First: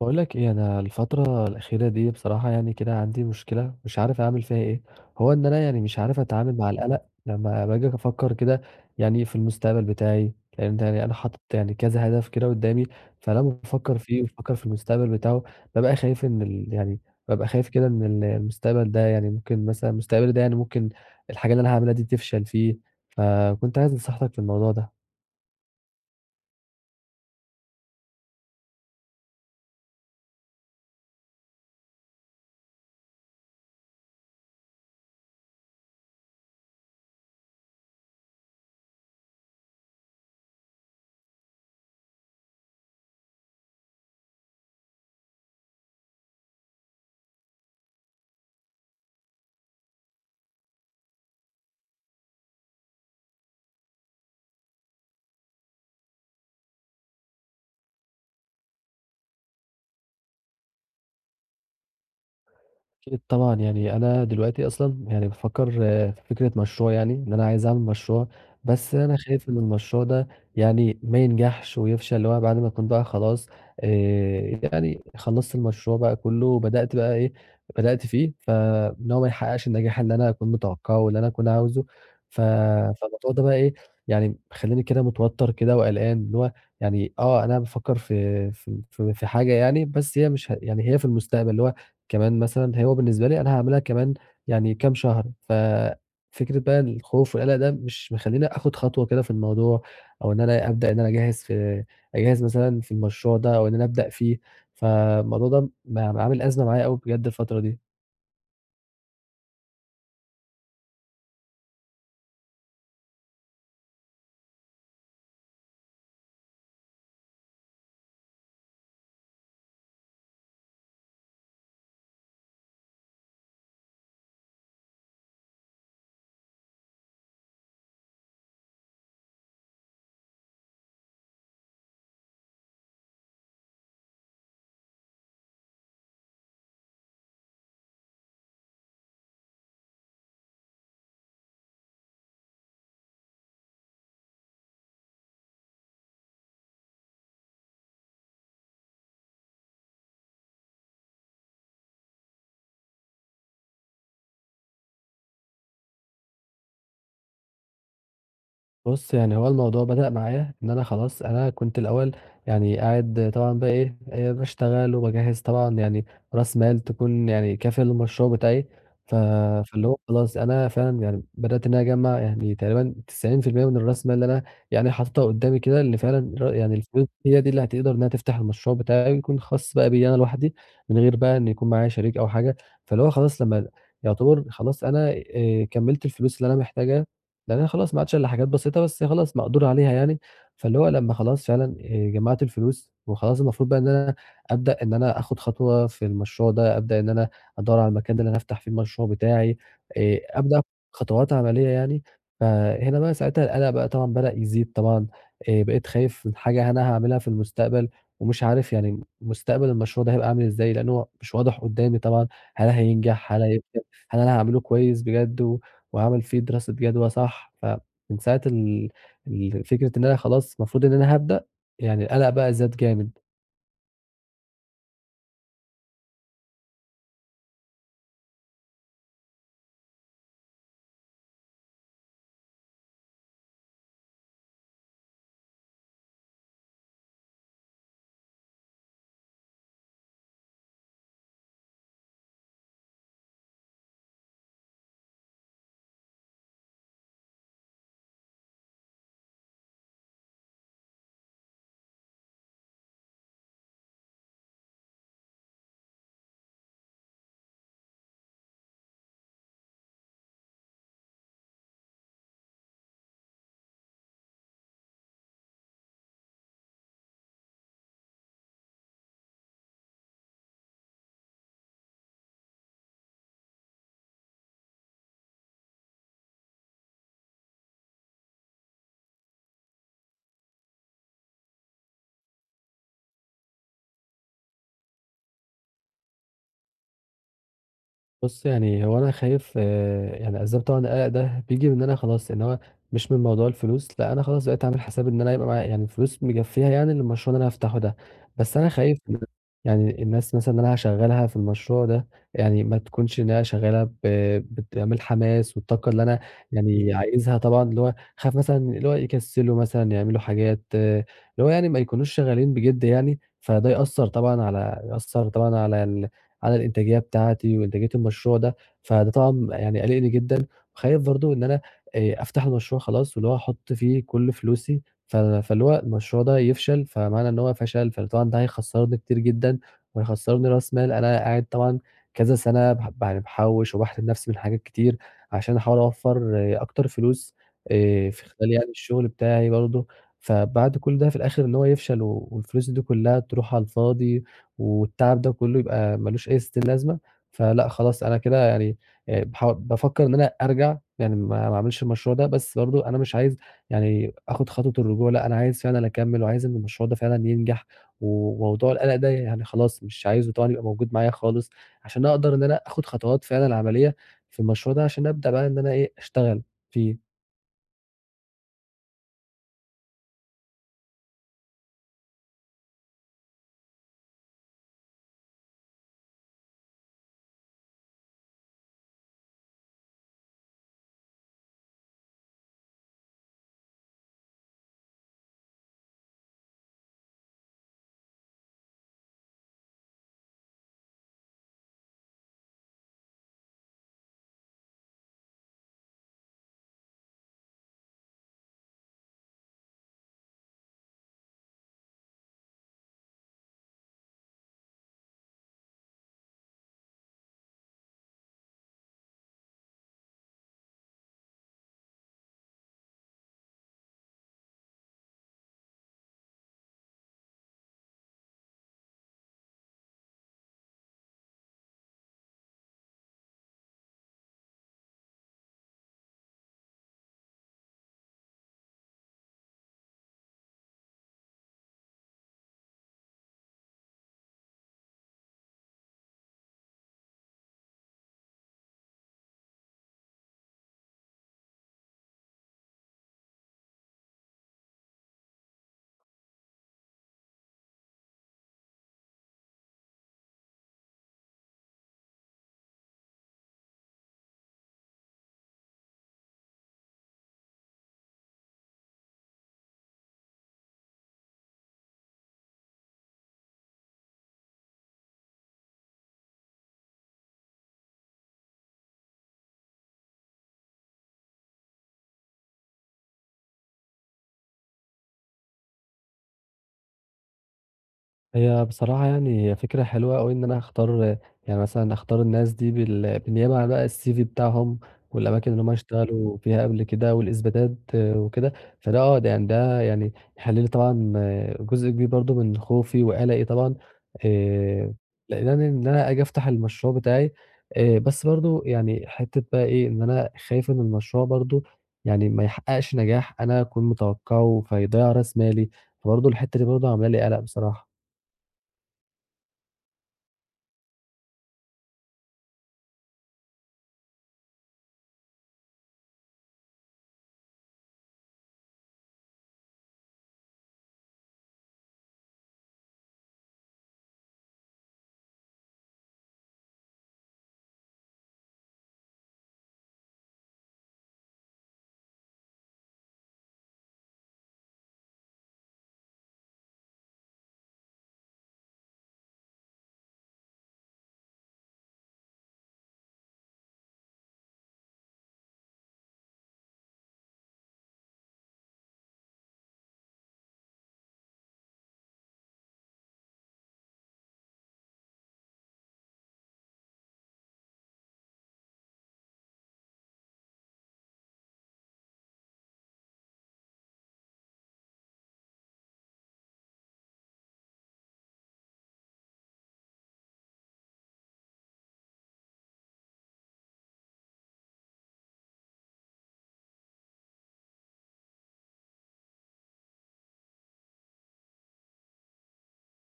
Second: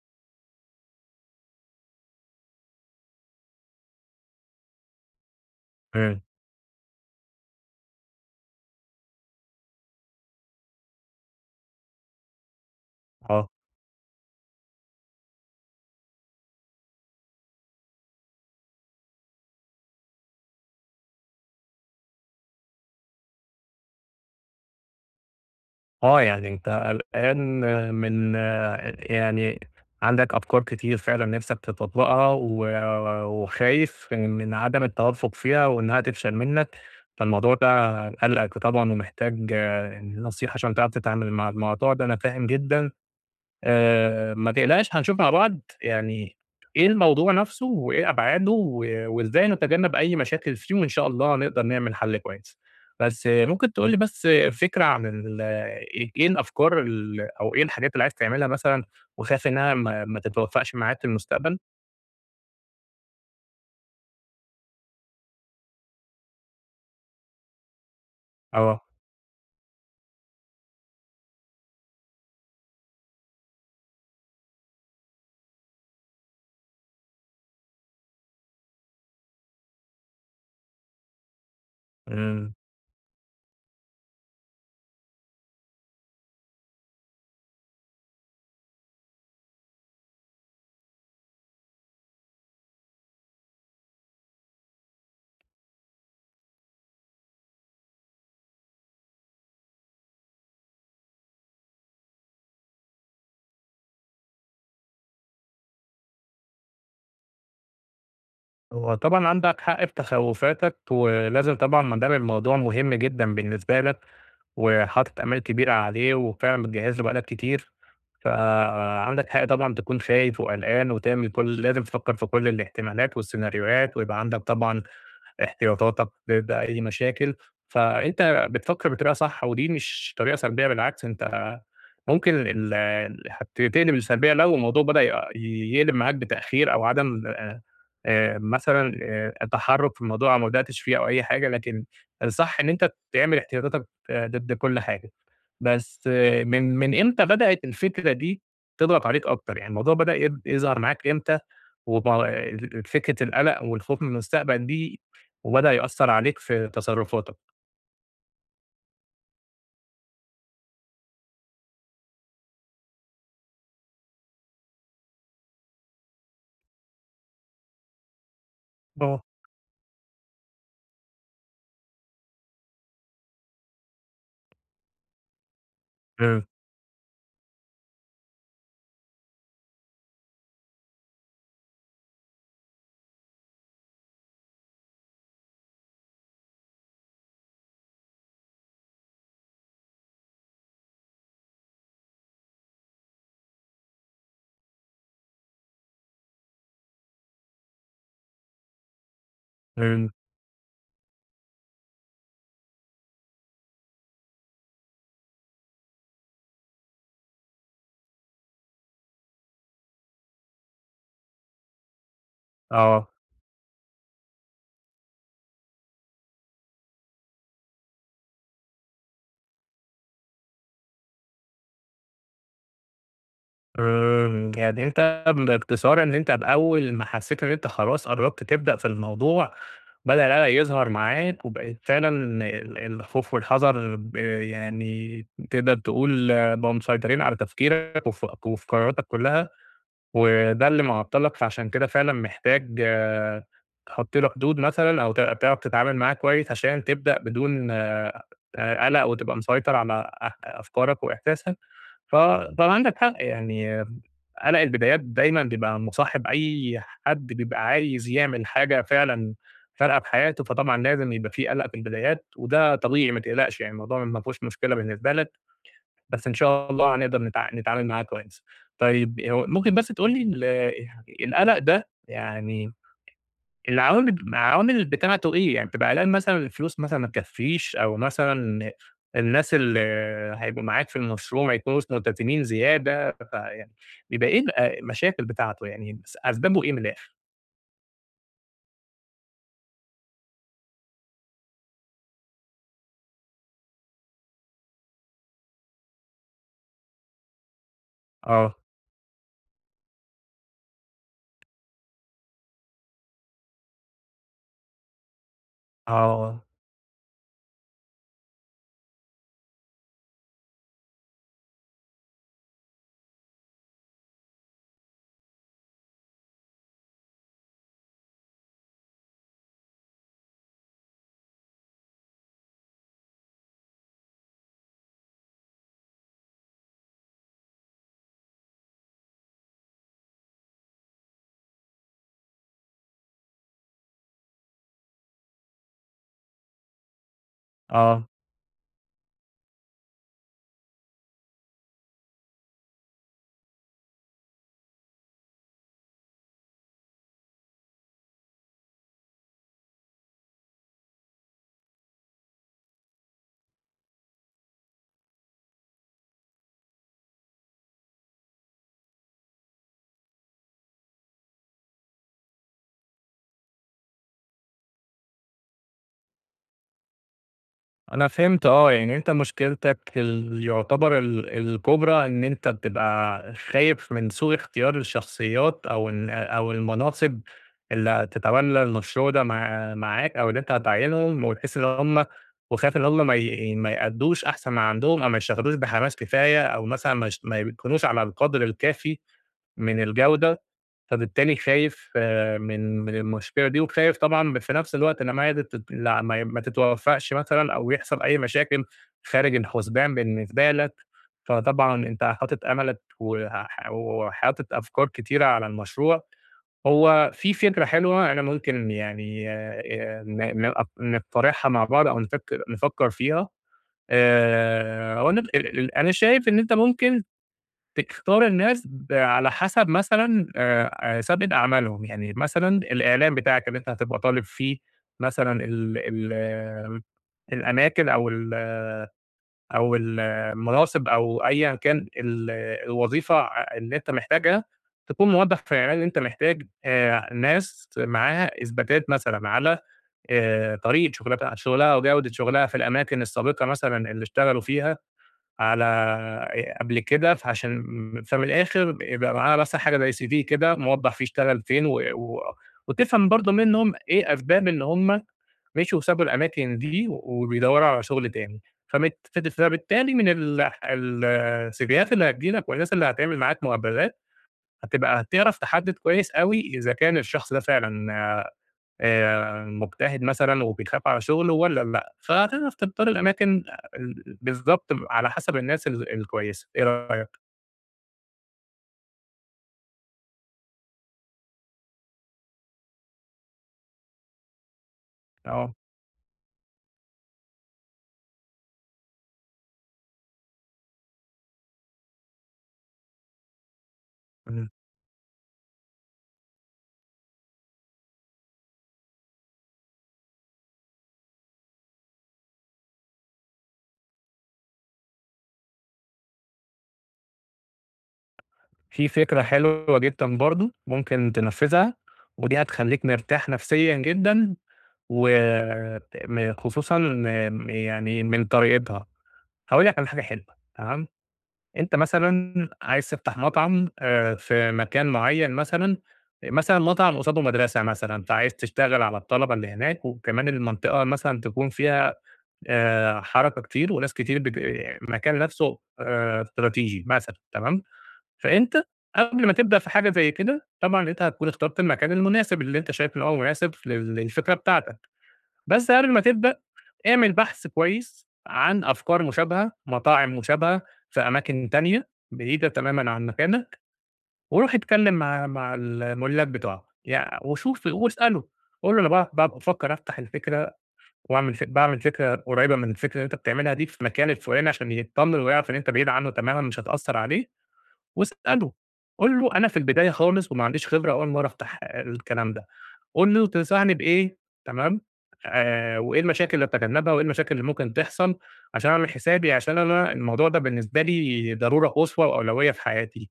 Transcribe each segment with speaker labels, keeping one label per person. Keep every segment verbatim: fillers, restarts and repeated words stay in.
Speaker 1: باقول لك إيه، أنا الفترة الأخيرة دي بصراحة يعني كده عندي مُشكلة، مش عارف أعمل فيها إيه، هو إن أنا يعني مش عارف
Speaker 2: فاهم.
Speaker 1: أتعامل مع القلق، لمّا باجي أفكر كده، يعني في المستقبل بتاعي، فهمت يعني أنا حاطط يعني كذا هدف كده قُدامي، فلمّا
Speaker 2: آه.
Speaker 1: بافكر فيه وأفكر في المُستقبل بتاعُه، بابقى خايف إن ال يعني بابقى خايف كده إن المستقبل ده يعني ممكن مثلًا مستقبلي ده يعني ممكن الحاجة اللي أنا هاعملها دي تفشل فيه، فكنت عايز نصيحتك في الموضوع ده؟
Speaker 2: آه، يعني أنت قلقان من آآ يعني عندك أفكار كتير فعلًا نفسك تتطبقها، و وخايف من عدم التوفق فيها، وإنها تفشل منك، فالموضوع ده قالقك طبعًا ومحتاج ن نصيحة عشان تعرف تتعامل مع الموضوع ده، أنا فاهم جدًا، آآ ما تقلقش هنشوف مع بعض يعني إيه الموضوع نفسُه، وإيه أبعادُه، و وإزاي نتجنب أي مشاكل فيه، وإن شاء الله نقدر نعمل حَلّ كويس، بس ممكن تقول لي بس فكرة عن ال إي إيه الأفكار ال أو إيه الحاجات اللي عايز تعملها مثلًا، وخايف إنها ما ما تتوفَّقش معاك في المستقبل؟
Speaker 1: أكيد طبعًا يعني أنا دلوقتي أصلًا يعني بافكر في فكرة مشروع يعني إن أنا عايز أعمل مشروع،
Speaker 2: آه.
Speaker 1: بس أنا خايف إن المشروع ده يعني ما ينجحش ويفشل اللي هو بعد ما أكون بقى خلاص آآ يعني خلصت المشروع بقى كله بدأت بقى إيه بدأت فيه، فإن هو ما يحققش النجاح اللي أنا أكون متوقعه اللي أنا أكون عاوزه ف
Speaker 2: إمم.
Speaker 1: فالموضوع ده بقى إيه يعني مخليني كده متوتر كده وقلقان، اللي هو يعني آه أنا بافكر في في في حاجة يعني بس هي مش يعني هي في المستقبل اللي هو كمان مثلًا هو بالنسبة لي أنا هاعملها كمان يعني كام شهر، ففكرة بقى الخوف والقلق ده مش مخليني آخد خطوة كده في الموضوع أو إن أنا أبدأ أنا أجهز في أجهز مثلًا في المشروع ده أو إن أنا أبدأ فيه، فالموضوع ده ب عامل أزمة معايا أوي بجد الفترة دي.
Speaker 2: هو طبعًا عندك حق في تخوفاتك، ولازم طبعًا ما دام الموضوع مهم جدًا بالنسبة لك، وحاطط آمال كبيرة عليه وفعلًا بتجهز له بقى لك كتير، فعندك حق طبعًا تكون خايف وقلقان وتعمل كل ال لازم وتفكر في كل الاحتمالات والسيناريوهات ويبقى عندك طبعًا احتياطاتك ب بأي مشاكل، فأنت بتفكر بطريقة صح ودي مش طريقة سلبية بالعكس أنت ممكن ال هت تقلب لسلبية لو الموضوع بدأ يق يقلب معاك بتأخير أو عدم آآ مثلًا آآ التحرُك في الموضوع وما بدأتش فيه أو أي حاجة، لكن الصح إن أنت تعمل احتياطاتك ضد كل حاجة، بس من من إمتى بدأت الفكرة دي تضغط عليك أكتر؟ يعني الموضوع بدأ ي يظهر معاك إمتى وب فكرة القلق والخوف من المستقبل دي وبدأ يأثر عليك في تصرفاتك؟
Speaker 1: بُص يعني هو الموضوع بدأ معايا إن أنا خلاص أنا كنت الأول يعني قاعد طبعًا بقي إيه آآ باشتغل وباجهّز طبعًا يعني رأس مال تكون يعني كافية للمشروع بتاعي، ف
Speaker 2: آه
Speaker 1: فاللي هو خلاص أنا فعلًا يعني بدأت إن أنا أجمّع يعني تقريبًا تسعين في المِيّة من الراس مال اللي أنا يعني حاططها قدامي كده اللي فعلًا
Speaker 2: امم.
Speaker 1: ر يعني الفلوس دي اللي هتقدر إنها تفتح المشروع بتاعي ويكون خاص بقى بيّا أنا لواحدي من غير بقى إن يكون معايا شريك أو حاجة، فاللي هو خلاص لما يعتبر خلاص أنا آآ كملت الفلوس اللي أنا محتاجها، لأن أنا خلاص ما عادش الا حاجات بسيطة بس خلاص مقدور عليها يعني، فاللي هو لما خلاص فعلًا آآ جمعت الفلوس وخلاص المفروض بقى إن أنا أبدأ إن أنا اخد خطوة في المشروع ده، أبدأ إن أنا أدور على المكان ده إن أنا أفتح فيه المشروع بتاعي،
Speaker 2: امم.
Speaker 1: آآ أبدأ آخد خطوات عملية يعني فهنا بقى ساعتها القلق بقى طبعًا بدأ يزيد طبعًا، آآ بقيت خايف من حاجة أنا هاعملها في المستقبل ومش عارف يعني مستقبل المشروع ده هيبقى أعمل إزاي لأن هو مش واضح قدامي طبعًا هل
Speaker 2: آه.
Speaker 1: هينجح هل [unintelligible] هل أنا هاعمله كويس بجد و وهاعمل فيه دراسة جدوى صح فمن ساعة ال ال فكرة إن أنا خلاص المفروض إن أنا هابدأ يعني القلق بقى زاد جامد.
Speaker 2: آآ يعني أنت بإختصار إن أنت بأول ما حَسّيت إن أنت خلاص قربت تبدأ في الموضوع، بدأ القلق يظهر معاك، وبقيت فعلًا ال الخوف والحذر ب يعني تقدر تقول بقوا مسيطرين على تفكيرك، وف وفي قرارتك كُلّها، وده اللي معطلك فعشان كده فعلًا محتاج تحُطّ له حدود مثلًا، أو تع تعرف تتعامل معاه كويس، عشان تبدأ بدون آآ قلق وتبقى مسيطر على أ أفكارك وإحساسك، ف كان عندك حق يعني قلق البدايات دايمًا بيبقى مصاحب أي حد بيبقى عايز يعمل حاجة فعلًا فارقة في حياته، فطبعًا لازم يبقى في قلق في البدايات، وده طبيعي ما تقلقش يعني الموضوع ما فيهوش مشكلة بالنسبة لك، بس إن شاء الله هنقدر نتع نتعامل معاه كويس، طيب هو ممكن بس تقولي ال القلق ده يعني العوامل العوامل بتاعته إيه؟ يعني بتبقى قلقان مثلًا الفلوس مثلًا ما تكفيش، أو مثلًا الناس اللي هيبقوا معاك في المشروع ما يكونوش ملتزمين زيادة، فيع بيبقى إيه ال المشاكل بتاعته يعني بس أسبابُه إيه من الآخر؟
Speaker 1: بُص يعني هو أنا خايف يعني أسباب طبعًا القلق ده بييجي من إن أنا خلاص اللي هو مش من موضوع الفلوس، لأ أنا خلاص بقيت أعمل حساب إن أنا يبقى معايا يعني الفلوس مكفيها يعني للمشروع اللي أنا هافتحه ده،
Speaker 2: آه.
Speaker 1: بس أنا خايف يعني الناس مثلًا اللي أنا هاشغلها في المشروع ده يعني ما تكونش إنها شغالة ب بتعمل حماس والطاقة اللي أنا
Speaker 2: آه.
Speaker 1: يعني عايزها طبعًا اللي هو هاخاف مثلًا اللي هو يكسلوا مثلًا يعملوا حاجات اللي هو يعني ما يكونوش شغالين بجِد يعني، فده يأثّر طبعًا على يأثّر طبعًا على ال على الإنتاجية بتاعتي وانتاجية المشروع ده، فده طبعًا يعني قالقني جدًا وخايف برضه إن أنا آآ أفتح المشروع خلاص واللي هو أحط فيه كل فلوسي ف فاللي هوالمشروع ده يفشل، فمعنى إن هو فشل فطبعًا ده هيخسرّني كتير جدًا وهيخسرّني راس مال أنا قاعد طبعًا كذا سنة بح يعني باحوش وباحرم نَفسي من حاجات كتير، عشان أحاول أوفّر اكتر فلوس
Speaker 2: آه.
Speaker 1: آآ في خلال يعني الشغل بتاعي برضه، فبعد كل ده في الآخر إن هو يفشل و والفلوس دي كلها تروح على الفاضي والتعب ده كله يبقى ما لوش أي ستين لازمة، فلأ خلاص أنا كده يعني آآ ياح بافكر إن أنا أرجع يعني ما ما اعملش المشروع ده بس برضه أنا مش عايز يعني آخد خطوة الرجوع لأ أنا عايز فعلًا أكمّل وعايز إن المشروع ده فعلًا ينجح، وموضوع القلق ده يعني خلاص مش عايزه طبعًا يبقى موجود معايا خالص عشان أقدر إن أنا آخد خطوات فعلًا عملية في المشروع ده عشان أبدأ بقى إن أنا إيه اشتغل فيه.
Speaker 2: أنا فهمت آه يعني أنت مشكلتك ال يعتبر ال الكبرى إن أنت بتبقى خايف من سوء اختيار الشخصيات، أو إن أو المناصب اللي هتتولي المشروع ده مع معاك أو إن أنت هتعينهم وتحس إن هم وخايف إن هم ما ي ما يأدّوش أحسن من عندهم أو ما يشتغلوش بحماس كفاية أو مثلًا ما يش ما يكونوش على القدر الكافي من الجودة، فبالتالي خايف من من المشكلة دي وخايف طبعًا في نفس الوقت إن [unintelligible] ما تتوفقش مثلًا أو يحصل أي مشاكل خارج الحسبان بالنسبة لك، فطبعًا أنت حاطط أملك وح وحاطط أفكار كتيرة على المشروع هو في فكرة حلوة، أنا ممكن يعني آآ ن ن أق نقترحها مع بعض أو نفكر نفكر فيها، آآ هو أنا [unintelligible] أنا شايف إن أنت ممكن تختار الناس على حسب مثلًا آآ آآ سابقة أعمالهم، يعني مثلًا الإعلام بتاعك اللي أنت هتبقى طالب فيه مثلًا ال ال الأماكن أو ال أو ال المناصب أو أيًا كان ال الوظيفة آآ اللي أنت محتاجها، تكون موضح في الإعلان اللي أنت محتاج ناس معاها إثباتات مثلًا على آآ طريقة شغلتها شغلها وجودة شغلها في الأماكن السابقة مثلًا اللي اشتغلوا فيها على آآ قبل كده، عشان فمن الآخر يبقى معاها بس حاجة زي cv كده موضح فيه اشتغل فين و و وتفهم برضه منهم ايه أسباب إن هم مشيوا وسابوا الأماكن دي وبيدوروا على شغل تاني، فبت فبالتالي من ال ال السيفيهات اللي هتيجي لك والناس اللي هتعمل معاك مقابلات، هتبقى هتعرف تحدد كويس أوي إذا كان الشخص ده فعلًا آآ مجتهد مثلًا وبيخاف على شغله والّا لأ، فهتعرف تختار الأماكن بالضبط على حسب الناس ال الكويسة إيه رأيك؟
Speaker 1: هي بصراحة يعني هي فكرة حلوة أوي إن أنا أختار يعني مثلًا أختار الناس دي بال بالنيابة عن بقى الCV بتاعهم والأماكن
Speaker 2: آه.
Speaker 1: اللي هم اشتغلوا فيها قبل كده والإثباتات وكده، فده آه، ده يعني ده يعني يحِل لي طبعًا جزء كبير برضه من خوفي وقَلَقي طبعًا،
Speaker 2: إمم.
Speaker 1: آآ لإن أنا ن اللي أنا آجي أفتح المشروع بتاعي، آآ بس برضه يعني حتّة بقى إيه، إن أنا خايف إن المشروع برضه يعني ما يحقّقش نجاح أنا أكون متوقَّعه فيضيع راس مالي، فبرضه الحتّة دي برضه عاملة لي قَلَق بصراحة.
Speaker 2: في فكرة حلوة جدًا برضه ممكن تنفِّذها، ودي هتخلّيك مرتاح نَفْسيًا جدًا و م خصوصًا إن م يعني من طريقتها. هاقول لك على حاجة حلوة تمام، أنت مثلًا عايز تفتح مطعم آآ في مكان معيّن مثلًا، مثلًا مطعم قصاده مدرسة مثلًا فعايز تشتغل على الطلبة اللي هناك وكمان المنطقة مثلًا تكون فيها آآ حركة كتير وناس كتير بت المكان نَفْسه آآ استراتيجي مثلًا تمام، فأنت قبل ما تبدأ في حاجة زي كده، طبعًا أنت هتكون اخترت المكان المناسب اللي أنت شايف إن هو مناسب ف للفكرة بتاعتك، بس قبل ما تبدأ اعمل بحث كويس عن أفكار مشابهة، مطاعم مشابهة في أماكن تانية بعيدة تمامًا عن مكانك وروح اتكلِّم مع مع المُلّاك بتوعها، يع وشوف واسأله، قُل له أنا باع ب بافكّر أفتح الفكرة واعمل فك باعمل فكرة قريبة من الفكرة اللي أنت بتعملها دي في المكان الفُلاني عشان يتطمن ويعرف إن أنت بعيد عنّه تمامًا مش هتأثّر عليه واسأله، قُل له أنا في البداية خالص وما عنديش خبرة أول مرّة أفتح الكلام ده. قُل له تنصحني بإيه تمام، آآ وإيه المشاكل اللي أتجنّبها وإيه المشاكل اللي ممكن تحصل عشان أعمل حسابي، عشان أنا الموضوع ده بالنسبة لي ضرورة قصوى وأولوية في حياتي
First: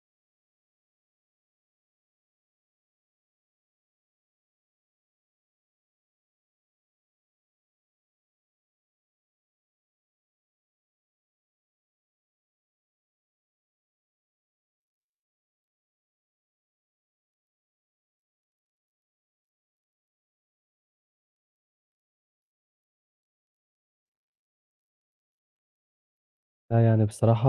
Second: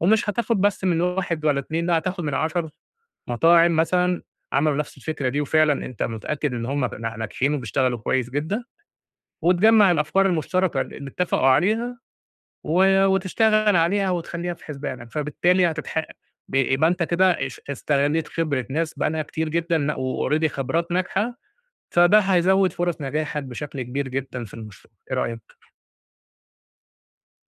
Speaker 2: ومش هتاخُد بس من واحد ولا اتنين، لأ، هتاخُد من عَشَر، مطاعم مثلًا عملوا نَفْس الفكرة دي وفعلًا أنت متأكد إن هم ن ناجحين وبيشتغلوا كويس جدًا وتجمّع الأفكار المُشتركة ل اللي اتّفقوا عليها و وتشتغل عليها وتخلّيها في حسبانك، فبالتالي هتتح ب يبقى أنت كده اش استغلّيت خبرة ناس بقى لها كتير جدًا لأ وalready خبرات ناجحة، فده هيزوِّد فُرَص نجاحك بشكل كبير جدًا في المشروع، إيه رأيك؟
Speaker 1: فيعني بصراحة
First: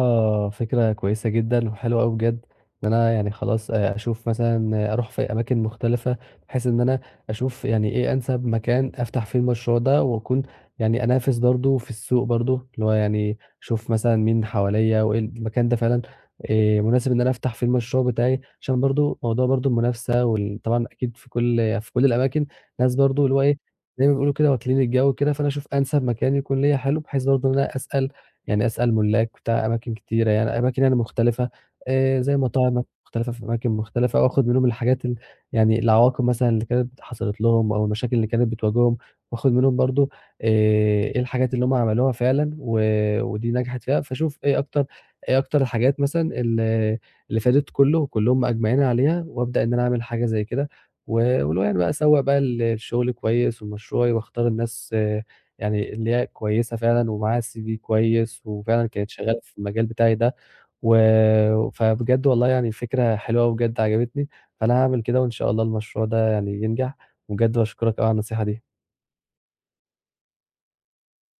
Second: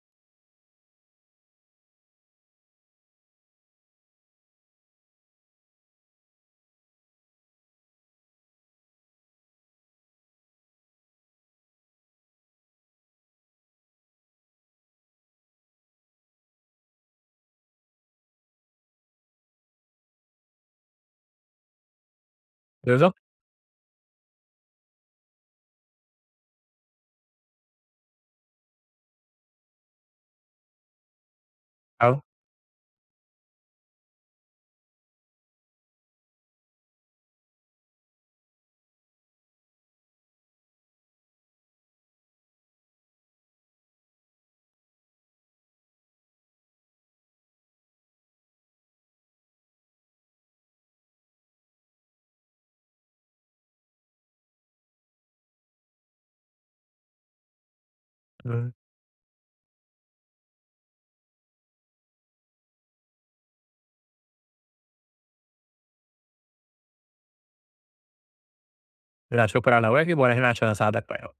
Speaker 1: فكرة كويسة جدًا، وحلوة أوي بجد، إن أنا يعني خلاص آآ أشُوف مثلًا أروح في أماكن مختلفة، بحيث إن أنا أشُوف يعني إيه أنسّب مكان أفتح فيه المشروع ده، وأكون يعني أنافِس برضه في السُّوق برضه، اللي هو يعني أشُوف مثلًا مين حواليَّا، وإيه المكان ده فعلًا آآ مُناسب إن أنا أفتح فيه المشروع بتاعي، عشان برضه موضوع برضه المُنافسة وال طبعًا أكيد في كُلّ في كُلّ الأماكن ناس
Speaker 2: بالضبط.
Speaker 1: برضه اللي هو إيه زي ما بيقولوا كده واكلين الجَو وكده، فأنا أشُوف أنسَب مكان يكون ليّا حلو، بحيث برضه إن أنا أسأل يعني أسأل مُلّاك بتاع أماكِن كتيرة يعني، أماكِن مختلفة آآ
Speaker 2: آه.
Speaker 1: زي مطاعم مختلفة في أماكِن مختلف، أو آخُد منهم الحاجات ال يعني العواقب مثلًا اللي كانت حصلت لهم أو المشاكل اللي كانت بتواجههم، وآخد منهم برضه آآ إيه الحاجات اللي هُم عملوها فعلًا، و ودي نجَحت فيها، فاشوف إيه أكتر إيه اكتر حاجات مثلًا ال اللي فادِت كُلّه، وكُلّهم مأجمعين عليها، وابدأ إن أنا أعمل حاجة زي كده، و واللي هو يعني بقى أسوّق بقى ل لشُغلي كويس ولمشروعي واختار الناس يعني اللي هي كويسة فعلًا ومعاها CV كويس،
Speaker 2: إمم.
Speaker 1: وفعلًا كانت شغّالة في المجال بتاعي ده، و فبجد والله يعني الفكرة حلوة أوي بجد عجبتني، فأنا هاعمل كده وإن شاء الله المشروع ده يعني ينجح، وبجد باشكرك أوي على النصيحة دي.
Speaker 2: لا شكر على واجب، وأنا هنا عشان أساعدك في أي وقت.